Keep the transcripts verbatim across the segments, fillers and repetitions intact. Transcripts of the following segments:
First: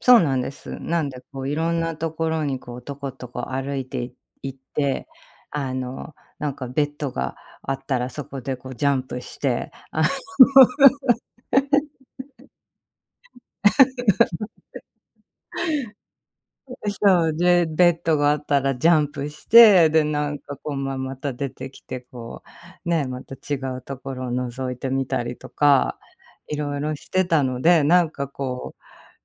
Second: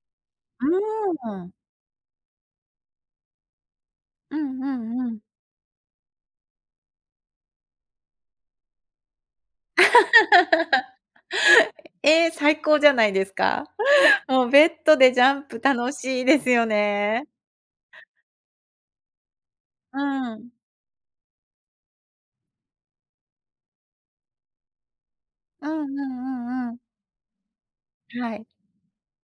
そうなんでうす。なんでこーう、ん。色んなところに、こう、とことこ歩いていう行っんうて、んうん。あの、なんかベッドがあったらそこでこう、ジャンプして、あの え、ええ、最高じゃないですか。もうベッ ドでジャンプ楽しいですよええ、ね。そう、で、ベッドがあったらジャンプして、うで、なんん。かこう、ま、また出てきてこう、ね、また違うところを覗いてみたりとうんうんか、ういんうろん。いろしてたので、なんかはい。こう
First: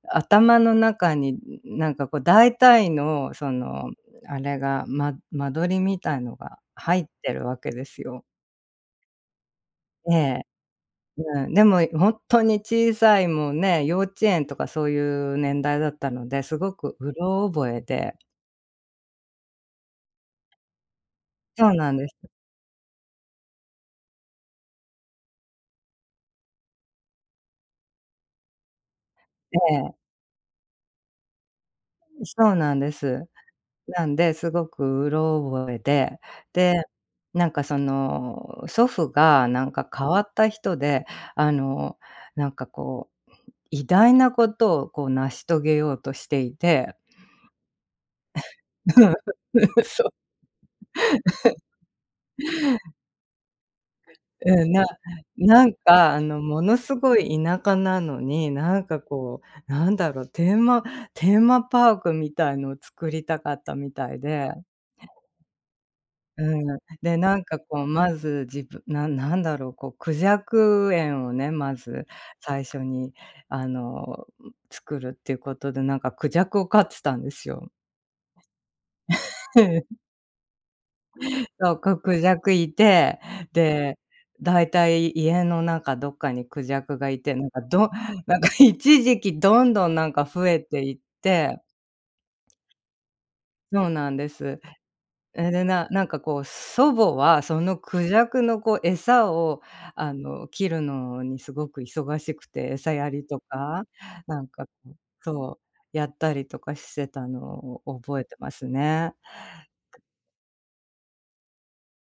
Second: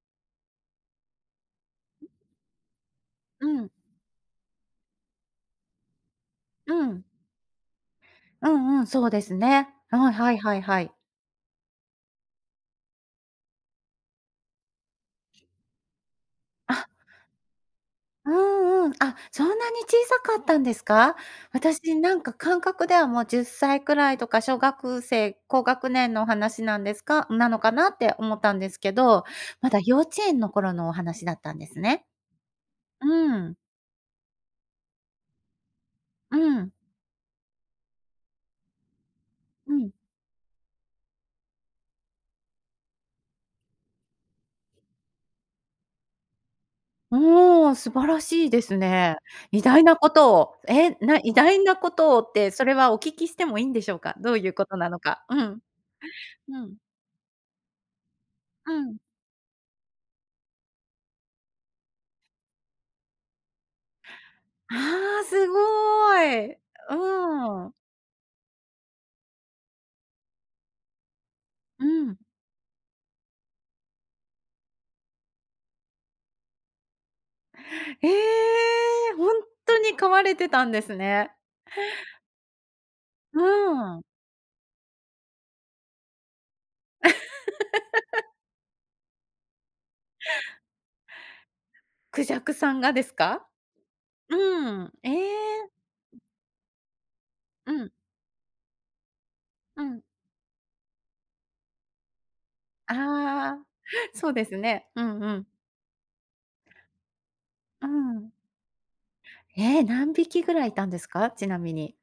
頭の中に、うん、なんうかん。こう、大体のうそん。の、あれが、ま間取りみたいのがう入ん。ってるわけですよ。うんうん、そうですね。うん、えはいえ。はいはい。うん。でも、いほんとに小さい、もうね、幼稚園とかそういう年代だったので、すごあ。くうろ覚えで。うんうん、あ、そんなに小さかったんですか？そうな私んでなんす。か感覚ではもうじゅっさいくらいとか、小学生、高学年のお話なんですかなのかなって思ったんですけど、えまだえ。幼稚園の頃のお話だったんですね。うん、そうなんです。うん。なんで、すごくうろ覚えで、うん。で、なんかその、祖父がなんはかい。変わった人で、あの、なんかこう、偉大なことをこう、成し遂げようとしていておお、素晴らしいです うん。ね。偉う大ん、なそこう。とを、え、な、偉 大なことをって、それはお聞きしてもいいんでしょうか？どういううこん、とななのか。うん。なんかあの、うもん。のすごい田舎なのに、うなんん。かこう、なんだろう、テーマテーマパークみたいのを作りたかったみたいで。ああ、すごうい。ん。で、なんかうん。こう、まずじぶなんなんだろう、こう孔雀園をね、まうずん。最初に、あの、うん、作るっていうことで、なんか孔雀を飼っつたんですよ。ええ、ほんとに 飼われてたんですね。そう、く孔雀いて、うで、ん。大体、家の中どっかに孔雀がいて、なんかど なんか、一時期どんどんなんか増えていって。孔雀さんがですか？そうなんでうす。ん。えええ、で、え。ななんかこう、祖母はそうのん。孔雀のこう餌を、うん。あの、切るのにすごく忙しくて、餌やりとああ、か、そうなでんすかね。うん、うんうん。そう。やったりとかしてたのうを覚えん。てますね。え、何匹ぐらいいたんですか？ちなみに。